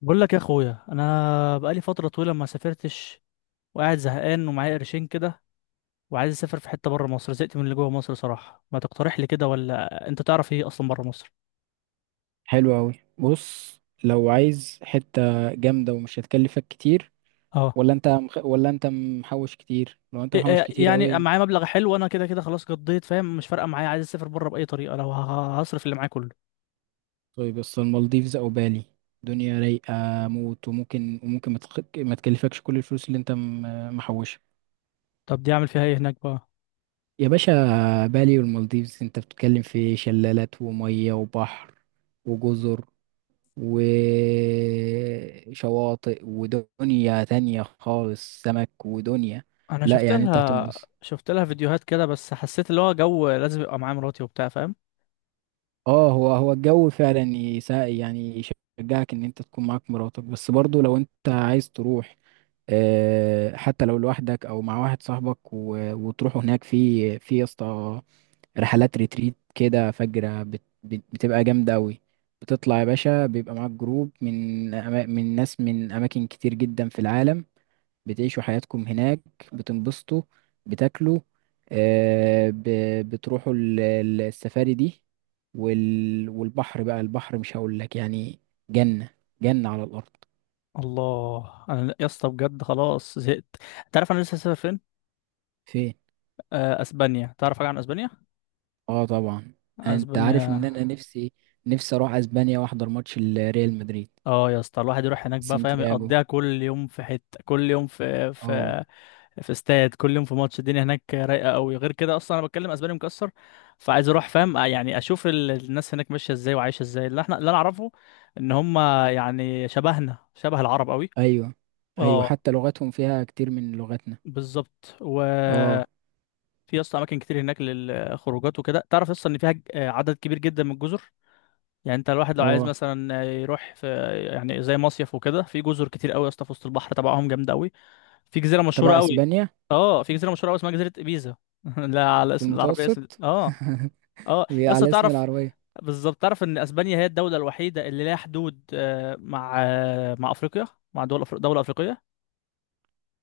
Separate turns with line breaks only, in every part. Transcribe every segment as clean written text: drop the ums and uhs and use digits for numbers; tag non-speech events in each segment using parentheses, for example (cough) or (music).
بقول لك يا اخويا، انا بقالي فتره طويله ما سافرتش وقاعد زهقان ومعايا قرشين كده، وعايز اسافر في حته بره مصر. زهقت من اللي جوه مصر صراحه. ما تقترح لي كده، ولا انت تعرف ايه اصلا بره مصر؟
حلو أوي، بص، لو عايز حتة جامدة ومش هتكلفك كتير.
اه.
ولا انت محوش كتير، لو انت
إيه-
محوش
إيه،
كتير
يعني
أوي.
معايا مبلغ حلو، انا كده كده خلاص قضيت، فاهم؟ مش فارقه معايا، عايز اسافر بره باي طريقه لو هصرف اللي معايا كله.
طيب، بس المالديفز أو بالي، دنيا رايقة موت. وممكن ما تكلفكش كل الفلوس اللي انت محوشها.
طب دي اعمل فيها ايه هناك بقى؟
يا باشا، بالي والمالديفز، انت بتتكلم في شلالات ومية وبحر وجزر وشواطئ ودنيا تانية خالص، سمك ودنيا.
انا
لا،
شفت
يعني انت
لها،
هتنبسط.
فيديوهات كده، بس حسيت اللي هو جو لازم يبقى معايا مراتي وبتاع، فاهم؟
اه، هو الجو فعلا يساعد يعني، يشجعك ان انت تكون معاك مراتك، بس برضو لو انت عايز تروح آه، حتى لو لوحدك او مع واحد صاحبك وتروحوا هناك في يا اسطى رحلات ريتريت كده فجرة بتبقى جامدة أوي. بتطلع يا باشا، بيبقى معاك جروب من ناس من أماكن كتير جدا في العالم. بتعيشوا حياتكم هناك، بتنبسطوا، بتاكلوا، آه... ب... بتروحوا السفاري دي، والبحر بقى. البحر مش هقول لك، يعني جنة، جنة على الأرض.
الله. انا يا اسطى بجد خلاص زهقت. انت عارف انا لسه هسافر فين؟
فين؟
اسبانيا. تعرف حاجه عن اسبانيا؟
اه، طبعا. انت عارف ان
اسبانيا.
انا نفسي، نفسي اروح اسبانيا واحضر ماتش الريال مدريد.
اه يا اسطى، الواحد يروح هناك بقى، فاهم؟
سانتياغو.
يقضيها كل يوم في حته، كل يوم في
اه.
في استاد، كل يوم في ماتش. الدنيا هناك رايقه قوي. غير كده، اصلا انا بتكلم اسباني مكسر، فعايز اروح، فاهم؟ يعني اشوف الناس هناك ماشيه ازاي وعايشه ازاي. اللي احنا، اللي انا اعرفه ان هم يعني شبهنا، شبه العرب قوي.
ايوه. ايوه،
اه.
حتى لغتهم فيها كتير من لغتنا.
بالظبط. وفي
اه.
يا اسطى اماكن كتير هناك للخروجات وكده. تعرف اصلا ان فيها عدد كبير جدا من الجزر؟ يعني انت الواحد لو عايز
اه،
مثلا يروح في، يعني زي مصيف وكده، في جزر كتير قوي يا اسطى، في وسط البحر تبعهم جامده قوي. في جزيره مشهوره
تبع
قوي.
اسبانيا.
اه، في جزيره مشهوره قوي اسمها جزيره ابيزا. (laughs) لا، على
في
اسم العربيه، اسم
المتوسط.
اه. اه
(laughs) هي
يا اسطى،
على اسم
تعرف؟
العربية.
بالظبط. تعرف ان اسبانيا هي الدوله الوحيده اللي لها حدود مع مع افريقيا، مع دول دوله افريقيه.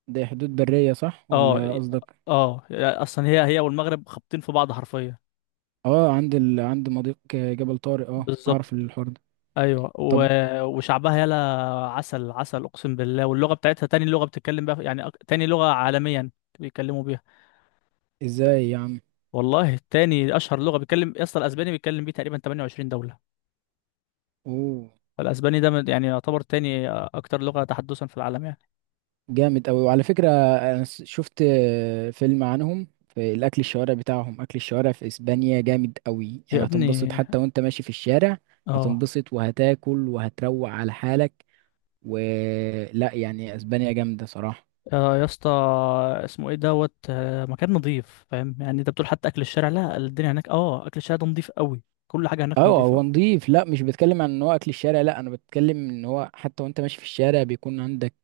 ده حدود برية صح
اه
ولا قصدك؟
اه. اصلا هي هي والمغرب خابطين في بعض حرفيا.
اه، عند مضيق جبل طارق. اه، اعرف
بالظبط.
الحوار ده.
ايوه
طب.
وشعبها يلا، عسل عسل، اقسم بالله. واللغه بتاعتها تاني لغه بتتكلم بقى، يعني تاني لغه عالميا بيتكلموا بيها.
ازاي يا عم؟
والله تاني اشهر لغه بيتكلم يا اسطى. الاسباني بيتكلم بيه تقريبا 28 دوله.
اوه.
فالاسباني ده يعني يعتبر تاني اكتر لغه تحدثا في العالم يعني.
جامد اوي. وعلى فكرة، انا شفت فيلم عنهم في الاكل، الشوارع بتاعهم، اكل الشوارع في اسبانيا جامد اوي،
يا
يعني هتنبسط
ابني
حتى وانت ماشي في الشارع.
اه.
هتنبسط وهتاكل وهتروق على حالك، ولا يعني اسبانيا جامده صراحه.
آه يا اسطى، اسمه ايه دوت آه، مكان نظيف، فاهم؟ يعني انت بتقول حتى اكل الشارع؟ لا، الدنيا هناك، اه، اكل الشارع ده نظيف قوي. كل حاجه هناك
اه،
نظيفه.
هو نضيف. لا، مش بتكلم عن ان هو اكل الشارع، لا، انا بتكلم ان هو حتى وانت ماشي في الشارع بيكون عندك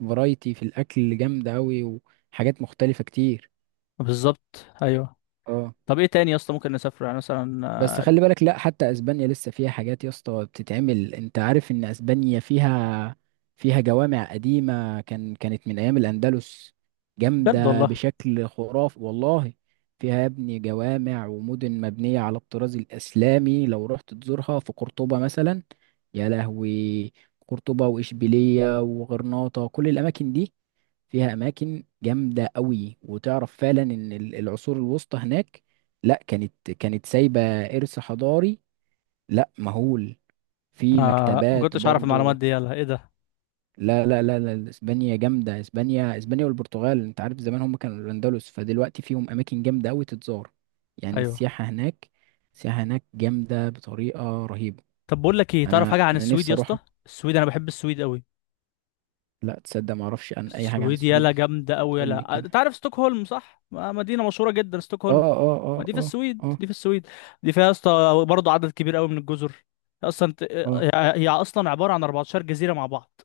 فرايتي في الاكل جامده قوي، وحاجات مختلفه كتير.
بالظبط ايوه.
اه.
طب ايه تاني يا اسطى ممكن نسافر يعني مثلا؟
بس خلي بالك، لا، حتى اسبانيا لسه فيها حاجات يا اسطى بتتعمل. انت عارف ان اسبانيا فيها جوامع قديمة كانت من ايام الاندلس،
بجد
جامدة
والله.
بشكل خرافي والله. فيها يا ابني جوامع ومدن مبنية على الطراز الاسلامي، لو رحت تزورها في قرطبة مثلا، يا لهوي. قرطبة واشبيلية وغرناطة، كل الاماكن دي فيها اماكن جامده قوي. وتعرف فعلا ان العصور الوسطى هناك، لا، كانت سايبه ارث حضاري، لا، مهول، في
آه، ما
مكتبات
كنتش اعرف المعلومات
برضو.
دي، يلا ايه ده!
لا، لا، لا، لا، اسبانيا جامده، اسبانيا، اسبانيا والبرتغال، انت عارف زمان هم كانوا الاندلس، فدلوقتي فيهم اماكن جامده قوي تتزار. يعني
ايوه.
السياحه هناك جامده بطريقه رهيبه.
طب بقول لك ايه، تعرف حاجه
انا
عن
انا
السويد
نفسي
يا
اروح.
اسطى؟ السويد، انا بحب السويد قوي.
لا تصدق، ما اعرفش عن اي حاجه عن
السويد يلا
السويد.
جامده قوي
بتقول لي
يلا.
كده؟
انت عارف ستوكهولم، صح؟ مدينه مشهوره جدا
اه،
ستوكهولم.
اه،
ما
اه،
دي في
اه.
السويد،
اه.
دي في السويد. دي فيها يا اسطى برضه عدد كبير قوي من الجزر. اصلا
اه.
هي، هي اصلا عباره عن 14 جزيره مع بعض،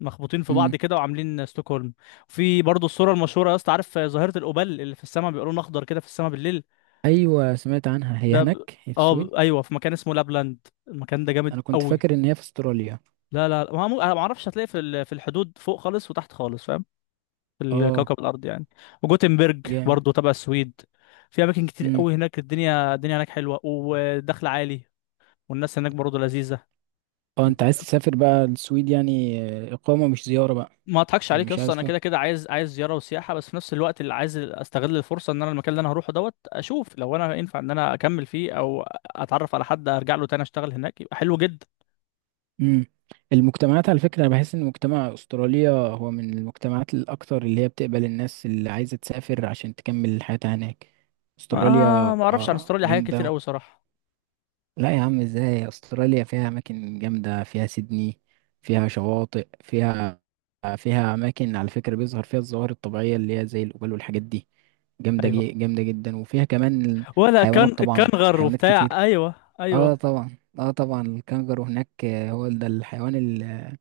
مخبوطين في
مم.
بعض كده وعاملين ستوكهولم. في برضه الصوره المشهوره يا اسطى، عارف ظاهره الأوبال اللي في السماء، بيبقى لون اخضر كده في السماء بالليل؟
ايوه، سمعت عنها، هي
ده ب...
هناك، هي في
اه،
السويد.
ايوه، في مكان اسمه لابلاند، المكان ده جامد
انا كنت
قوي.
فاكر ان هي في استراليا.
لا لا لا، ما مو... انا ما اعرفش. هتلاقي في في الحدود فوق خالص وتحت خالص، فاهم؟ في
اه.
الكوكب الارض يعني. وجوتنبرج
جامد.
برضو تبع السويد. في اماكن كتير
امم.
قوي هناك. الدنيا، الدنيا هناك حلوه ودخل عالي. والناس هناك برضو لذيذه.
اه،
انت
انت عايز
فاهم؟
تسافر بقى السويد يعني؟ آه، اقامه مش زياره بقى؟
ما اضحكش
يعني
عليك يا
مش
اسطى،
عايز
انا
تروح؟
كده كده عايز زياره وسياحه، بس في نفس الوقت اللي عايز استغل الفرصه ان انا المكان اللي انا هروحه اشوف لو انا ينفع ان انا اكمل فيه او اتعرف على حد ارجع له تاني اشتغل هناك، يبقى حلو جدا.
امم. المجتمعات، على فكره، انا بحس ان مجتمع استراليا هو من المجتمعات الاكثر اللي هي بتقبل الناس اللي عايزه تسافر عشان تكمل حياتها هناك.
آه،
استراليا
ما اعرفش عن
آه،
استراليا حاجات
جامده
كتير
أوي.
قوي صراحه.
لا يا عم، ازاي؟ استراليا فيها اماكن جامده، فيها سيدني، فيها شواطئ، فيها اماكن على فكره بيظهر فيها الظواهر الطبيعيه اللي هي زي الجبال والحاجات دي، جامده
ايوه.
جامده جدا، وفيها كمان
ولا
حيوانات،
كان
طبعا
كانغر
حيوانات
وبتاع،
كتير.
ايوه ايوه.
اه طبعا، اه طبعا الكنجرو هناك آه، هو ده الحيوان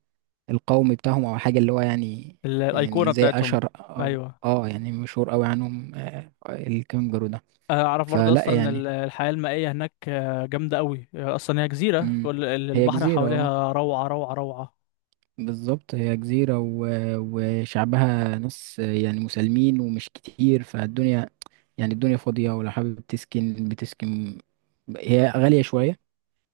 القومي بتاعهم او حاجه اللي هو يعني،
الايقونه
يعني زي
بتاعتهم.
اشهر اه.
ايوه.
اه يعني مشهور قوي عنهم آه الكنجرو ده.
اعرف برضو
فلا
اصلا
يعني.
الحياه المائيه هناك جامده قوي. اصلا هي جزيره،
مم.
كل
هي
البحر
جزيره اه.
حواليها روعه روعه روعه.
بالظبط، هي جزيرة وشعبها ناس يعني مسالمين، ومش كتير فالدنيا، يعني الدنيا فاضية، ولو حابب تسكن بتسكن. هي غالية شوية،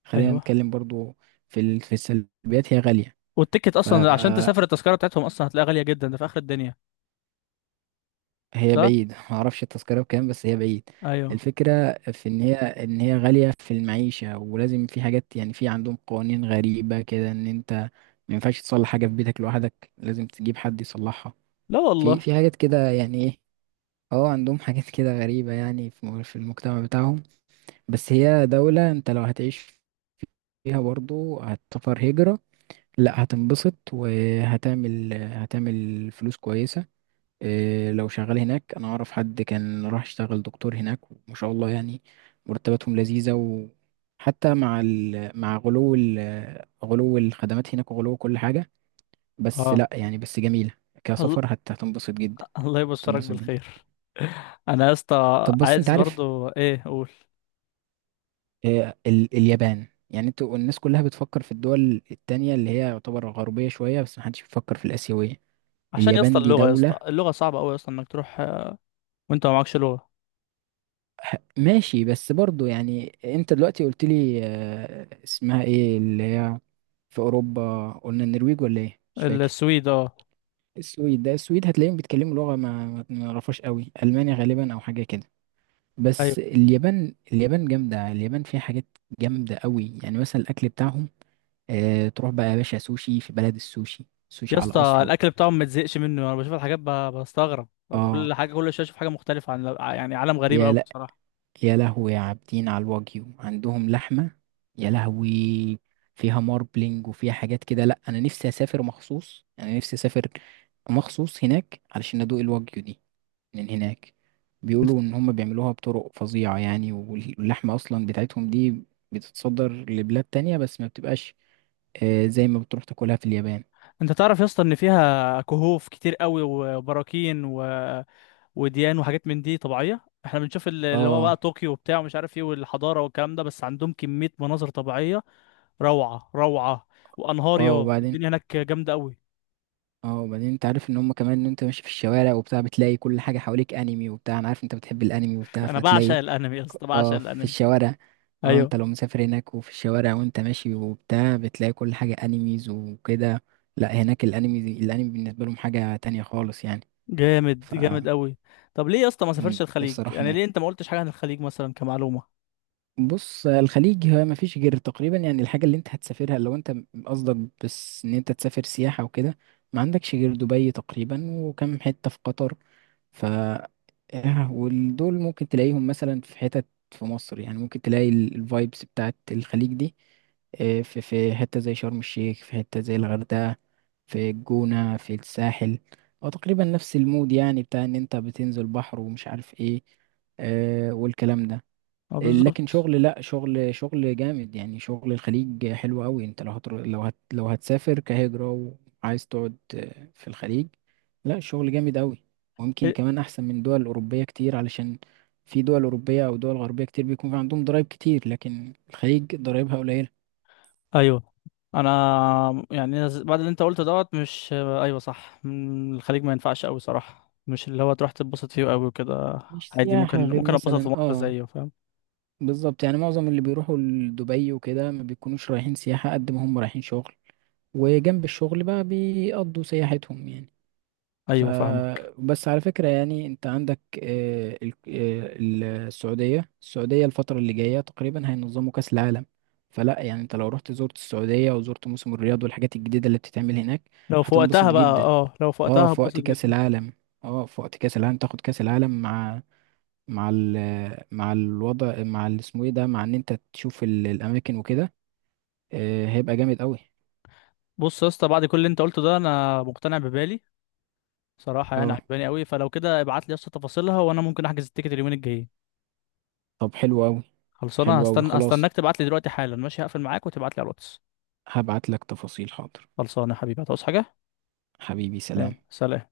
خلينا
ايوه.
نتكلم برضو في في السلبيات، هي غالية.
والتيكت اصلا عشان
فهي
تسافر، التذكره بتاعتهم اصلا هتلاقيها غاليه جدا، ده في اخر الدنيا. صح.
بعيد، معرفش التذكرة بكام، بس هي بعيد.
ايوه.
الفكرة في ان هي غالية في المعيشة، ولازم في حاجات يعني، في عندهم قوانين غريبة كده، ان انت ما ينفعش تصلح حاجة في بيتك لوحدك، لازم تجيب حد يصلحها.
لا والله.
في حاجات كده يعني ايه. اه، عندهم حاجات كده غريبة يعني في في المجتمع بتاعهم. بس هي دولة، انت لو هتعيش فيها برضو هتسافر هجرة، لا، هتنبسط وهتعمل فلوس كويسة. إيه، لو شغال هناك، انا اعرف حد كان راح يشتغل دكتور هناك وما شاء الله، يعني مرتباتهم لذيذة. وحتى مع مع غلو الخدمات هناك، وغلو كل حاجة، بس
اه.
لا يعني، بس جميلة.
الله.
كسفر هتنبسط جدا.
الله يبشرك
هتنبسط جدا.
بالخير. انا يا اسطى
طب، بس انت
عايز
عارف،
برضو، ايه اقول،
آه، اليابان، يعني انتوا الناس كلها بتفكر في الدول التانية اللي هي يعتبر غربية شوية، بس محدش بيفكر في الآسيوية.
عشان يا اسطى
اليابان دي
اللغه، يا
دولة.
اسطى اللغه صعبه قوي اصلا انك تروح وانت ما معكش لغه.
ماشي، بس برضو يعني انت دلوقتي قلت لي آه، اسمها ايه اللي هي في أوروبا، قلنا النرويج ولا ايه مش فاكر؟
السويد اه.
السويد، ده السويد هتلاقيهم بيتكلموا لغة ما نعرفهاش قوي، ألمانيا غالبا أو حاجة كده. بس
أيوه.
اليابان، اليابان جامدة، اليابان فيها حاجات جامدة قوي، يعني مثلا الأكل بتاعهم. آه، تروح بقى يا باشا سوشي في بلد السوشي، سوشي
يا
على
اسطى
أصله.
الاكل بتاعهم ما تزهقش منه. انا بشوف الحاجات بستغرب.
اه.
كل حاجه، كل شويه اشوف حاجه مختلفه، عن يعني عالم غريب
يا
قوي
لا.
بصراحه.
يا لهوي يا عابدين على الواجيو، عندهم لحمة. يا لهوي، فيها ماربلينج وفيها حاجات كده. لا، أنا نفسي أسافر مخصوص هناك علشان أدوق الواجيو دي من هناك.
انت
بيقولوا إن هم بيعملوها بطرق فظيعة يعني، واللحمة أصلا بتاعتهم دي بتتصدر لبلاد تانية، بس ما بتبقاش آه زي ما بتروح تاكلها في اليابان.
انت تعرف يا اسطى ان فيها كهوف كتير قوي وبراكين وديان وحاجات من دي طبيعيه. احنا بنشوف اللي هو بقى
اه.
طوكيو وبتاع، ومش عارف ايه، والحضاره والكلام ده، بس عندهم كميه مناظر طبيعيه روعه روعه، وانهار.
اه
يا،
وبعدين،
الدنيا هناك جامده قوي.
اه وبعدين انت عارف ان هم كمان ان انت ماشي في الشوارع وبتاع بتلاقي كل حاجة حواليك انمي وبتاع، انا عارف انت بتحب الانمي وبتاع
انا بعشق
فتلاقي
الانمي يا اسطى، بعشق
اه، في
الانمي.
الشوارع. اه،
ايوه.
انت لو مسافر هناك وفي الشوارع وانت ماشي وبتاع بتلاقي كل حاجة انميز وكده. لا، هناك الانمي بالنسبة لهم حاجة تانية خالص يعني.
جامد
ف
جامد قوي. طب ليه يا اسطى ما سافرش الخليج؟
نفسي اروح
يعني
هناك.
ليه انت ما قلتش حاجه عن الخليج مثلا كمعلومه؟
بص، الخليج ما مفيش غير تقريبا يعني الحاجة اللي انت هتسافرها، لو انت قصدك بس ان انت تسافر سياحة وكده، ما عندكش غير دبي تقريبا وكم حتة في قطر. ف آه، ودول ممكن تلاقيهم مثلا في حتت في مصر يعني، ممكن تلاقي الفايبس بتاعت الخليج دي، آه، في حتة زي شرم الشيخ، في حتة زي الغردقة، في الجونة، في الساحل. هو تقريبا نفس المود يعني بتاع ان انت بتنزل بحر ومش عارف ايه، آه، والكلام ده.
اه
لكن
بالظبط.
شغل، لا، شغل جامد يعني، شغل الخليج حلو قوي، انت لو لو هتسافر كهجرة وعايز تقعد في الخليج، لا الشغل جامد قوي، ويمكن
إيه؟
كمان احسن من دول اوروبية كتير، علشان في دول اوروبية او دول غربية كتير بيكون في عندهم ضرايب كتير، لكن الخليج ضرايبها قليلة.
ايوه. انا يعني بعد اللي انت قلته مش ايوه صح. الخليج ما ينفعش قوي صراحه، مش اللي هو تروح تتبسط فيه قوي وكده.
مش
عادي،
سياحة
ممكن
غير
ممكن اتبسط في
مثلا
مصر
اه.
زيه، فاهم؟
بالظبط، يعني معظم اللي بيروحوا لدبي وكده ما بيكونوش رايحين سياحة قد ما هم رايحين شغل، وجنب الشغل بقى بيقضوا سياحتهم يعني.
ايوه فاهمك.
فبس على فكرة، يعني انت عندك آه، السعودية الفترة اللي جاية تقريبا هينظموا كأس العالم. فلا يعني، انت لو رحت زرت السعودية وزرت موسم الرياض والحاجات الجديدة اللي بتتعمل هناك
لو في
هتنبسط
وقتها بقى،
جدا.
اه، لو في
اه
وقتها
في
هتبسط
وقت كأس
جدا.
العالم. اه في وقت كأس العالم، تاخد كأس العالم مع، مع ال مع الوضع، مع اسمه ايه ده، مع ان انت تشوف الاماكن وكده آه، هيبقى جامد قوي.
بص يا اسطى، بعد كل اللي انت قلته ده، انا مقتنع ببالي صراحه، يعني
اه.
عجباني قوي. فلو كده ابعت لي يا اسطى تفاصيلها، وانا ممكن احجز التيكت اليومين الجايين.
طب، حلو قوي.
خلصانه.
حلو قوي،
هستنى،
خلاص.
استناك تبعت لي دلوقتي حالا، ماشي؟ هقفل معاك وتبعت لي على الواتس.
هبعت لك تفاصيل، حاضر.
خلصانه يا حبيبي. هتعوز حاجه؟
حبيبي،
يلا
سلام.
سلام.